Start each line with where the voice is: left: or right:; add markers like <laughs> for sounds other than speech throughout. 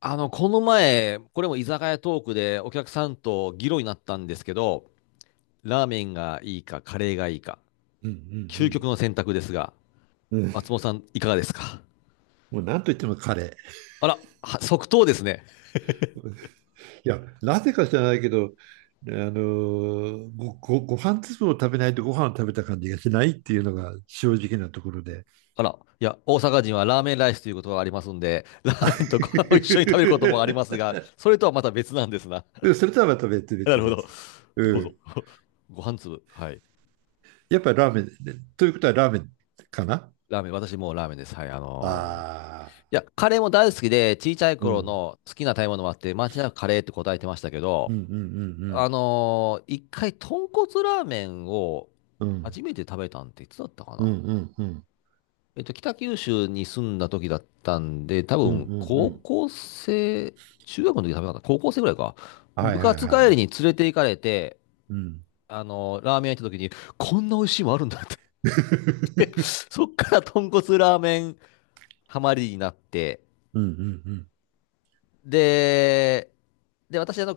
left: この前、これも居酒屋トークでお客さんと議論になったんですけど、ラーメンがいいか、カレーがいいか、
right: うんう
left: 究極
right: ん
left: の選択ですが、
right: うん。うん、
left: 松本さん、いかがですか？
right: もう何と言っても彼。
left: あら、は即答ですね。
right: いや、なぜか知らないけど、ご飯粒を食べないとご飯を食べた感じがしないっていうのが正直なところで。
left: あら、いや、大阪人はラーメンライスということがありますんで、ラーメンとご
right: <laughs>
left: 飯を一緒に食べることもありますが、それとはまた別なんですな。
right: でもそれとはまた別
left: <laughs> な
right: 別
left: るほど。
right: 別。う
left: どうぞ。
right: ん。
left: <laughs> ご飯粒。はい。
right: やっぱりラーメン、ねということはラーメンかな。
left: ラーメン、私もうラーメンです。はい、
right: あ
left: いや、カレーも大好きで、小さい
right: あー、う
left: 頃
right: ん。
left: の好きな食べ物もあって、間違いなくカレーって答えてましたけ
right: うん
left: ど、
right: うん
left: 一回、豚骨ラーメンを
right: うんうん。
left: 初めて食べたんっていつだったか
right: うんう
left: な。
right: んうんうん。
left: 北九州に住んだ時だったんで、多
right: うんう
left: 分、
right: んう
left: 高
right: ん。
left: 校生、中学の時食べなかった。高校生ぐらいか。
right: は
left: 部
right: いはい
left: 活
right: はい
left: 帰
right: は
left: りに
right: い。
left: 連れて行かれて、
right: うん。
left: ラーメン屋行った時に、こんな美味しいもんあるんだって言って <laughs>
right: <laughs>
left: そっから豚骨ラーメンハマりになって、
right: うんうんうん。
left: で、で、私、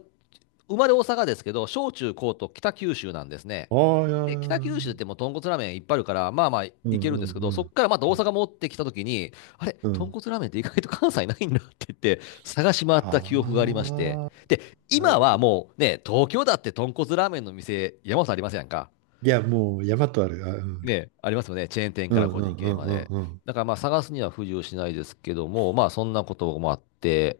left: 生まれ大阪ですけど、小中高と北九州なんですね。
right: ああ、いやい
left: で、北九
right: や、
left: 州ってもう豚骨ラーメンいっぱいあるから、まあまあい
right: うん
left: けるん
right: う
left: ですけ
right: ん
left: ど、
right: う
left: そっからまた大
right: ん。
left: 阪戻ってきた時に、あれ、
right: う
left: 豚
right: ん。
left: 骨ラーメンって意外と関西ないんだって言って、探し回った
right: あ
left: 記憶がありまして。
right: あ、
left: で、
right: な
left: 今
right: る
left: は
right: ほど。
left: もうね、東京だって豚骨ラーメンの店、山本さんありませんか？
right: いや、もう山とある。あ、うん。
left: ね、ありますよね。チェーン店
right: う
left: から
right: ん
left: 個
right: う
left: 人
right: ん
left: 経
right: う
left: 営ま
right: ん
left: で。
right: うん
left: だからまあ探すには不自由しないですけども、まあそんなこともあって、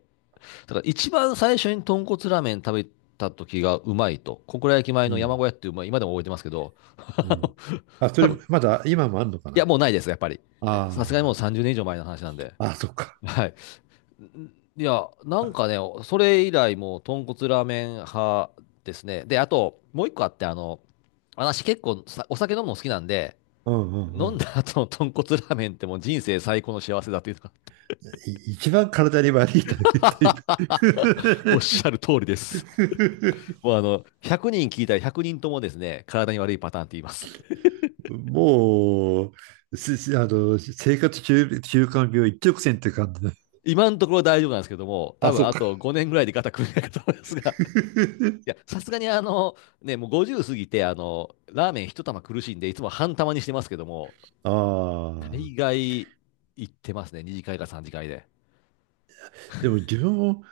left: だから一番最初に豚骨ラーメン食べた時がうまいと、小倉駅前
right: うん。う
left: の山
right: ん
left: 小屋っていう、まあ、今でも覚えてますけど、<laughs>
right: う
left: あの
right: ん。あ、そ
left: 多
right: れ、
left: 分、い
right: まだ今もあるのか
left: や、
right: な。
left: もうないです、やっぱり。さすがにもう
right: あ
left: 30年以上前の話なんで。
right: あ、あ、そっか。
left: はい。いや、なんか
right: あ、
left: ね、それ以来もう豚骨ラーメン派ですね。で、あと、もう一個あって、私結構さお酒飲むの好きなんで、
right: うんうんう
left: 飲ん
right: ん。
left: だ後の豚骨ラーメンってもう人生最高の幸せだっていうか
right: 一番体に悪いタイプ。
left: <laughs> おっしゃる通りです。もう100人聞いたら100人ともですね、体に悪いパターンって言います。<laughs>
right: <laughs> もう、あの、生活習慣病一直線って感じだ。
left: 今のところ大丈夫なんですけども、多
right: あ、
left: 分
right: そっ
left: あ
right: か。
left: と5年ぐらいで肩組めないかと思いますが、<laughs> いや、
right: <laughs>
left: さすがにね、もう50過ぎて、ラーメン一玉苦しいんで、いつも半玉にしてますけども、
right: あ
left: 大
right: あ。
left: 概行ってますね、2次会か3次会で。
right: でも自分も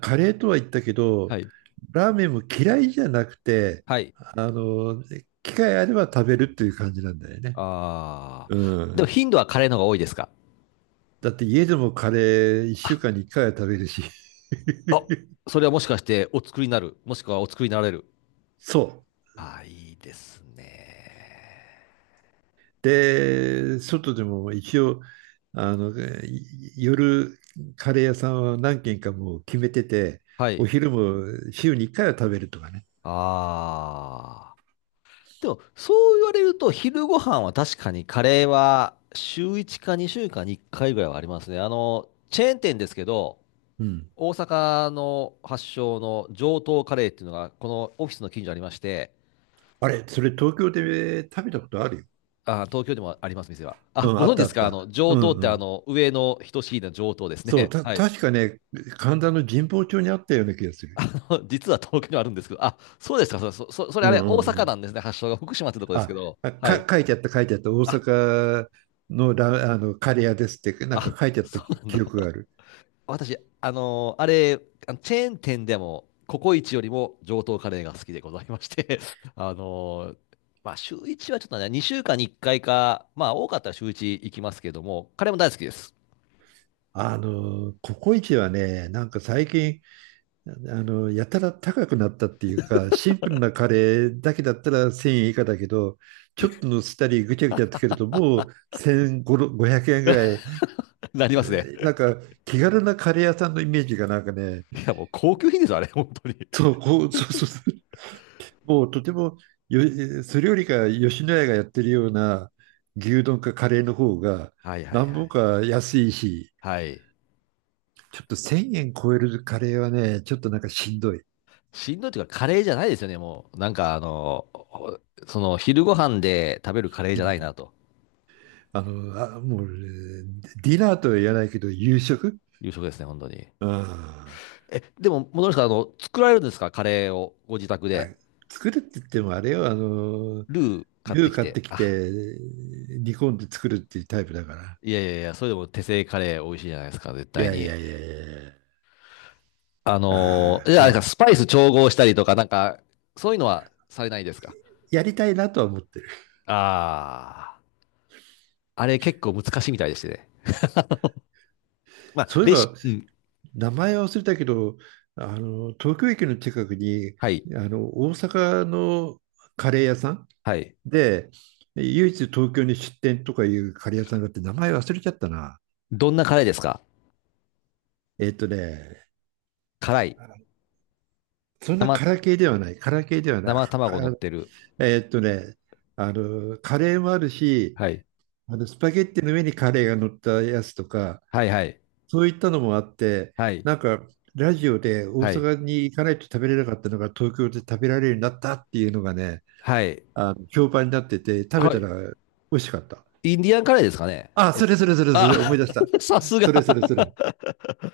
right: カレーとは言ったけ
left: は
right: ど、
left: い。
right: ラーメンも嫌いじゃなくて、
left: はい。
right: あの、機会あれば食べるっていう感じなんだよね。
left: あ
right: う
left: ー。でも
right: ん。
left: 頻度はカレーの方が多いですか？
right: だって家でもカレー1
left: あ、
right: 週間に1回は食べるし。
left: あ、
right: <laughs>
left: それはもしかしてお作りになる、もしくはお作りになられる。
right: そう。
left: あー、いいですね。
right: で、外でも一応、あの、い夜カレー屋さんは何軒かもう決めてて、
left: は
right: お
left: い。
right: 昼も週に1回は食べるとかね。
left: ああ。でも、そう言われると、昼ご飯は確かにカレーは週1か2週間に1回ぐらいはありますね。チェーン店ですけど、
right: うん。
left: 大阪の発祥の上等カレーっていうのが、このオフィスの近所にありまして、
right: あれ、それ東京で食べたことあるよ。
left: あ、東京でもあります、店は。あ、
right: うん、あ
left: ご
right: っ
left: 存知で
right: たあ
left: す
right: っ
left: か？あの、
right: た。う
left: 上等っ
right: んう
left: てあ
right: ん。
left: の、上の等しいの上等です
right: そう、
left: ね。<laughs> はい。
right: 確かね、神田の神保町にあったような気がする。
left: あの実は東京にはあるんですけど、あ、そうですか。それ、そそれ
right: う
left: あ
right: ん
left: れ、
right: う
left: 大
right: んう
left: 阪
right: ん。
left: なんですね。発祥が福島ってとこです
right: あ、
left: けど。
right: あ
left: はい。
right: か、書いてあった、書いてあった。大
left: あ、
right: 阪のあの、カレー屋ですって、なん
left: あ、
right: か書いてあった
left: そうなんだ。
right: 記憶がある。
left: 私、あれ、あのチェーン店でも、ココイチよりも上等カレーが好きでございまして、<laughs> あのーまあ、週1はちょっとね、2週間に1回かいか、まあ、多かったら週1行きますけども、カレーも大好きです。
right: あの、ココイチはね、なんか最近、あの、やたら高くなったっていうか、シンプルなカレーだけだったら1000円以下だけど、ちょっとのせたりぐちゃぐちゃつけると、もう1500円ぐらい、
left: <laughs> なり
right: え
left: ますね。
right: ーなんか気軽なカレー屋さんのイメージがなんかね、
left: いや、もう高級品です、あれ、本当に。
right: そう、こう、そうそうそう。 <laughs> もうとてもよ、それよりか吉野家がやってるような牛丼かカレーの方が
left: はいはい
right: 何
left: は
right: 本
left: い。
right: か安いし、
left: はい。
right: ちょっと1000円超えるカレーはね、ちょっとなんかしんどい。
left: しんどいというか、カレーじゃないですよね、もう。なんか、その、昼ご飯で食べるカレー
right: う
left: じゃな
right: ん。
left: いな、と
right: あの、あ、もう、えーディナーとは言わないけど、夕食。
left: いう食ですね、本当に。
right: うん、あ、
left: え、でも、戻りますか、作られるんですか、カレーを、ご自宅で。
right: 作るって言ってもあれよ、あの、
left: ルー買っ
right: ル
left: て
right: ー
left: き
right: 買っ
left: て、
right: てき
left: あ、
right: て、煮込んで作るっていうタイプだから。
left: いやいやいや、それでも手製カレー美味しいじゃないですか、絶
right: い
left: 対
right: やい
left: に。
right: やいやいやいや。あ
left: じゃ
right: あ、
left: あ、あ
right: は
left: れか、
right: い。
left: スパイス調合したりとか、なんか、そういうのはされないですか？
right: やりたいなとは思ってる。
left: ああー、あれ結構難しいみたいでしてね。まあ、
right: そういえ
left: レシ
right: ば、
left: ピ、うん、
right: 名前は忘れたけど、あの、東京駅の近くに、
left: はい、
right: あの、大阪のカレー屋さん
left: はい。
right: で、唯一東京に出店とかいうカレー屋さんがあって、名前忘れちゃったな。
left: どんなカレーですか？
right: えっとね、
left: 辛い？
right: そんなカ
left: 生、
right: ラ系ではない、カラ系ではない。
left: 生卵乗ってる。
right: えっとね、あの、カレーもあるし、
left: はい。
right: あの、スパゲッティの上にカレーが乗ったやつとか、
left: はいはい。
right: そういったのもあって、
left: はい。
right: なんか、ラジオで大
left: はい。
right: 阪に行かないと食べれなかったのが東京で食べられるようになったっていうのがね、
left: はい。
right: あの評判になってて、食べ
left: は
right: た
left: い。
right: ら美味しかった。
left: インディアンカレーですかね？
right: あ、
left: えっ
right: それ
left: と、
right: それそれそれ、思
left: あ、
right: い出した。
left: <laughs> さすが。
right: それ。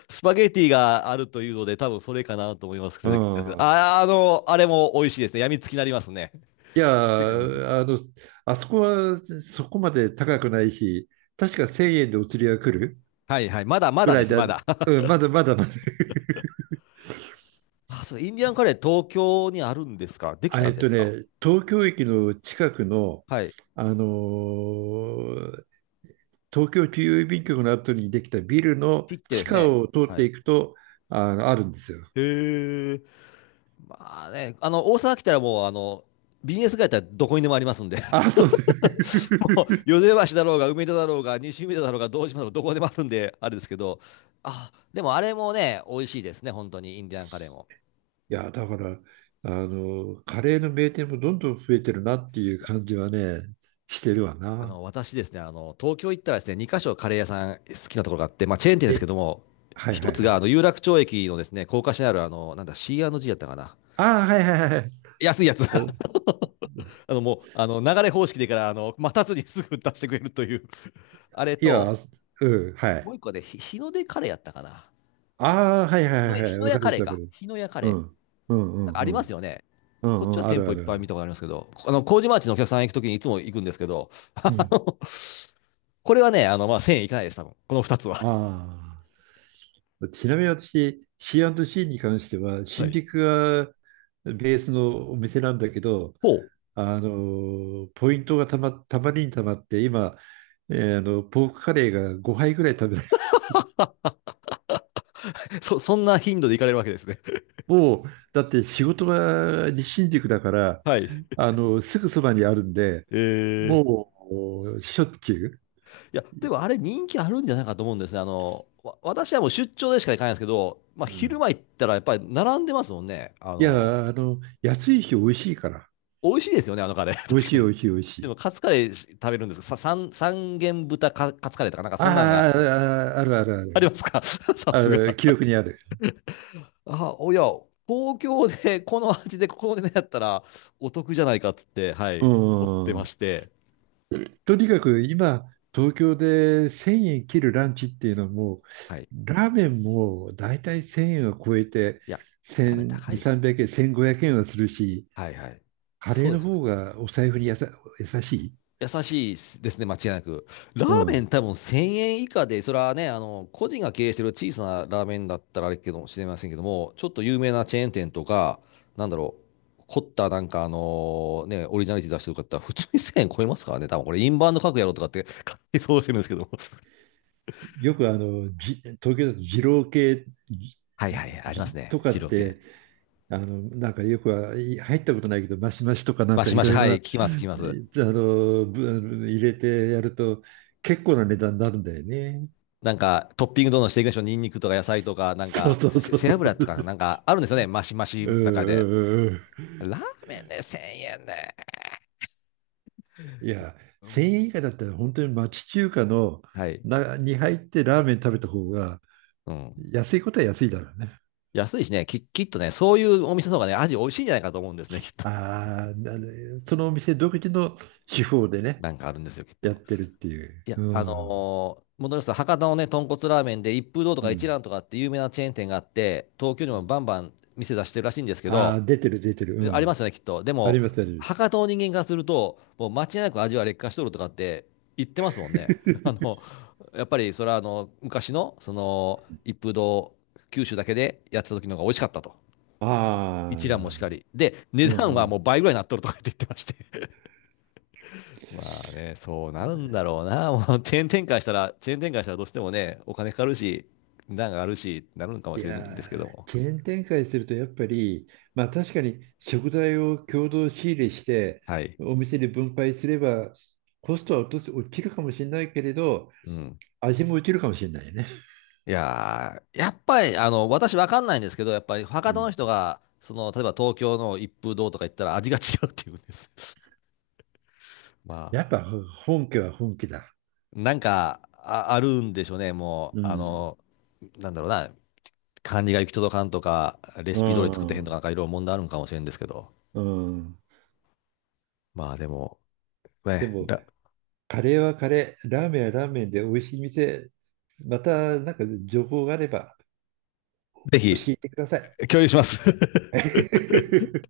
left: スパゲティがあるというので、多分それかなと思いますけ
right: う
left: ど、
right: ん。
left: あ、あれも美味しいですね。やみつきになりますね。
right: いや、
left: 気になります。
right: あの、あそこはそこまで高くないし、確か1000円でお釣りが来る
left: はいはい。まだま
right: ぐ
left: だ
right: ら
left: で
right: い
left: す、
right: だ。
left: まだ。<laughs>
right: うん、まだまだまだ。
left: あ、そう、インディアンカレー東京にあるんですか？でき
right: あ、
left: た
right: え
left: ん
right: っ
left: で
right: と
left: すか？
right: ね、東京駅の近くの、
left: はい。
right: あのー東京中央郵便局の後にできたビルの
left: ピッて
right: 地
left: です
right: 下
left: ね。
right: を通っ
left: は
right: て
left: い。
right: いくと、あの、あるんですよ。
left: へえ。まあね、大阪来たらもう、ビジネス街やったらどこにでもありますんで、
right: あ、そう
left: <laughs> もう、淀川橋だろうが、梅田だろうが、西梅田だろうが、堂島だろうが、どこでもあるんで、あれですけど、あ、でもあれもね、美味しいですね、本当に、インディアンカレーも。
right: いや、だから、あの、カレーの名店もどんどん増えてるなっていう感じはね、してるわな。
left: 私ですね、東京行ったらですね、2カ所カレー屋さん好きなところがあって、まあ、チェーン店ですけ
right: え、
left: ども、
right: はい
left: 一
right: はい
left: つ
right: は
left: が、
right: い。
left: 有楽町駅のですね、高架下にある、あの、なんだ、C&G やったかな。
right: ああ、はいはいはい。
left: 安いやつ。<laughs>
right: あ、
left: もう、流れ方式でから、待たずにすぐ出してくれるという <laughs> あれ
right: い
left: と、
right: や、うん、は
left: もう
right: い。
left: 一個で、日の出カレーやったかな。
right: ああ、はいは
left: 日
right: い
left: のや、
right: は
left: 日
right: い
left: の
right: わ
left: 屋
right: かる
left: カレー
right: わか
left: か。
right: る。
left: 日の屋カ
right: う
left: レー。
right: ん。うんう
left: なん
right: ん
left: かあ
right: う
left: ります
right: ん。
left: よね。
right: う
left: こ
right: ん
left: っち
right: うん、
left: は
right: あ
left: 店
right: る
left: 舗
right: あ
left: いっ
right: るあ
left: ぱい見
right: る。
left: たことありますけど、あの、麹町のお客さん行くときにいつも行くんですけど、<laughs>
right: う
left: あ
right: ん。
left: のこれはね、まあ、1000円いかないです、多分。この2つは。
right: ああ。ちなみに私、C&C に関しては、
left: は
right: 新
left: い。
right: 宿がベースのお店なんだけど、
left: ほ
right: あのポイントがたまりにたまって今、えーあのポークカレーが5杯ぐらい食べない。
left: う。<laughs> そんな頻度で行かれるわけですね。
right: <laughs> もうだって仕事が日新宿だか
left: <laughs>
right: ら、
left: はい。
right: あのすぐそばにあるんで、
left: えー。
right: もうしょっちゅう。
left: いや、でもあれ人気あるんじゃないかと思うんですね。あの、私はもう出張でしか行かないんですけど、まあ
right: うん、
left: 昼間行ったらやっぱり並んでますもんね。
right: いやあの安いし美味しいから。
left: 美味しいですよね、あのカレー。<laughs>
right: 美味
left: 確
right: し
left: か
right: い美
left: に。
right: 味しい美味し
left: で
right: い
left: もカツカレー食べるんですさ、三元豚カツカレーとかなんか
right: あー
left: そんなんが
right: あ、ああるあ
left: あり
right: る
left: ますか？ <laughs> さ
right: あ
left: す
right: るあ
left: が。
right: る記憶にある。
left: あ、おや、東京で <laughs> この味でここでねやったらお得じゃないかっつって、は
right: う
left: い、追ってま
right: ん。
left: して。
right: とにかく今、東京で1000円切るランチっていうのはも
left: はい。
right: う、ラーメンも大体1000円を超えて、
left: いや、やっぱり
right: 1000、
left: 高い
right: 2、
left: ですよ。
right: 300円、1500円はするし、
left: はいはい。
right: カレ
left: そ
right: ー
left: うで
right: の
left: すよね。
right: 方がお財布に優しい。
left: 優しいですね、間違いなく。ラ
right: う
left: ーメン
right: ん。
left: 多分1000円以下で、それはね、個人が経営してる小さなラーメンだったらあれかもしれませんけども、ちょっと有名なチェーン店とか、なんだろう、凝ったなんかあのね、オリジナリティ出してる方、普通に1000円超えますからね、多分これインバウンド格やろうとかって <laughs> 勝手に想像してるんですけども。
right: よくあの、東京だと二郎系じ
left: はいはいはい、あります
right: じ
left: ね。
right: とか
left: 二
right: っ
left: 郎系。
right: て、あの、なんかよくはい入ったことないけど、マシマシとかなん
left: マ
right: か
left: シ
right: い
left: マシ、
right: ろい
left: は
right: ろな、
left: い、聞きます、聞きます。
right: あの、入れてやると結構な値段になるんだよね。
left: なんか、トッピングどんどんしていきましょう。ニンニクとか野菜とか、なん
right: そう
left: か、
right: そうそう
left: 背
right: そ
left: 脂と
right: う。
left: か、なんか、あるんですよね。マシマシ
right: うん
left: の
right: う
left: 中で。
right: んうんうん。
left: ラーメンで1000円で。
right: いや、1000円以下だったら本当に町中華の
left: はい。
right: なに入ってラーメン食べた方が
left: うん。
right: 安いことは安いだろうね。
left: 安いしね、きっとね、そういうお店の方がね、味美味しいんじゃないかと思うんですね、<laughs> きっと。
right: ああ、な、そのお店独自の手法でね、
left: なんかあるんですよ、きっ
right: やっ
left: と。
right: てるっていう。
left: いや、
right: うん。
left: 戻りますと、博多のね、豚骨ラーメンで一風堂と
right: う
left: か一
right: ん。
left: 蘭とかって有名なチェーン店があって、東京にもバンバン店出してるらしいんですけ
right: あ
left: ど、
right: あ、出てる出てる。
left: で
right: う
left: ありま
right: ん。
left: すよね、きっと。で
right: あり
left: も、
right: ますあります。
left: 博多の人間からすると、もう間違いなく味は劣化しとるとかって言ってますもんね。<laughs> あの、
right: <laughs>
left: やっぱりそれはあの、昔の、その、一風堂、九州だけでやってた時の方が美味しかったと。
right: ああ、う
left: 一蘭もしか
right: ん
left: り。で、値
right: う
left: 段はもう
right: ん。
left: 倍ぐらいになっとるとかって言ってまして。<laughs> まあね、そうなるんだろうな。もうチェーン展開したら、チェーン展開したらどうしてもね、お金かかるし、値段があるし、なるのかも
right: い
left: しれないんで
right: や
left: すけど
right: ー、
left: も。
right: チェーン展開するとやっぱり、まあ確かに食材を共同仕入れして、
left: はい。
right: お店で分配すれば、コストは落とす、落ちるかもしれないけれど、
left: うん。
right: 味も落ちるかもしれないよね。
left: いやー、やっぱり、私わかんないんですけど、やっぱり
right: う
left: 博多の
right: ん。
left: 人が、その、例えば東京の一風堂とか行ったら味が違うって言うんです。<laughs> ま
right: やっ
left: あ、
right: ぱ本家は本家だ。
left: なんか、あ、あるんでしょうね、も
right: う
left: う、
right: ん。
left: なんだろうな、管理が行き届かんとか、レ
right: う
left: シピ通り作ってへんとか、
right: ん。
left: なんかいろいろ問題あるんかもしれんですけど、
right: うん。
left: まあでも、
right: で
left: ね、
right: も、カレーはカレー、ラーメンはラーメンで美味しい店、またなんか情報があれば
left: ぜ
right: 教
left: ひ、
right: えてください。
left: 共有します。<laughs>
right: <laughs>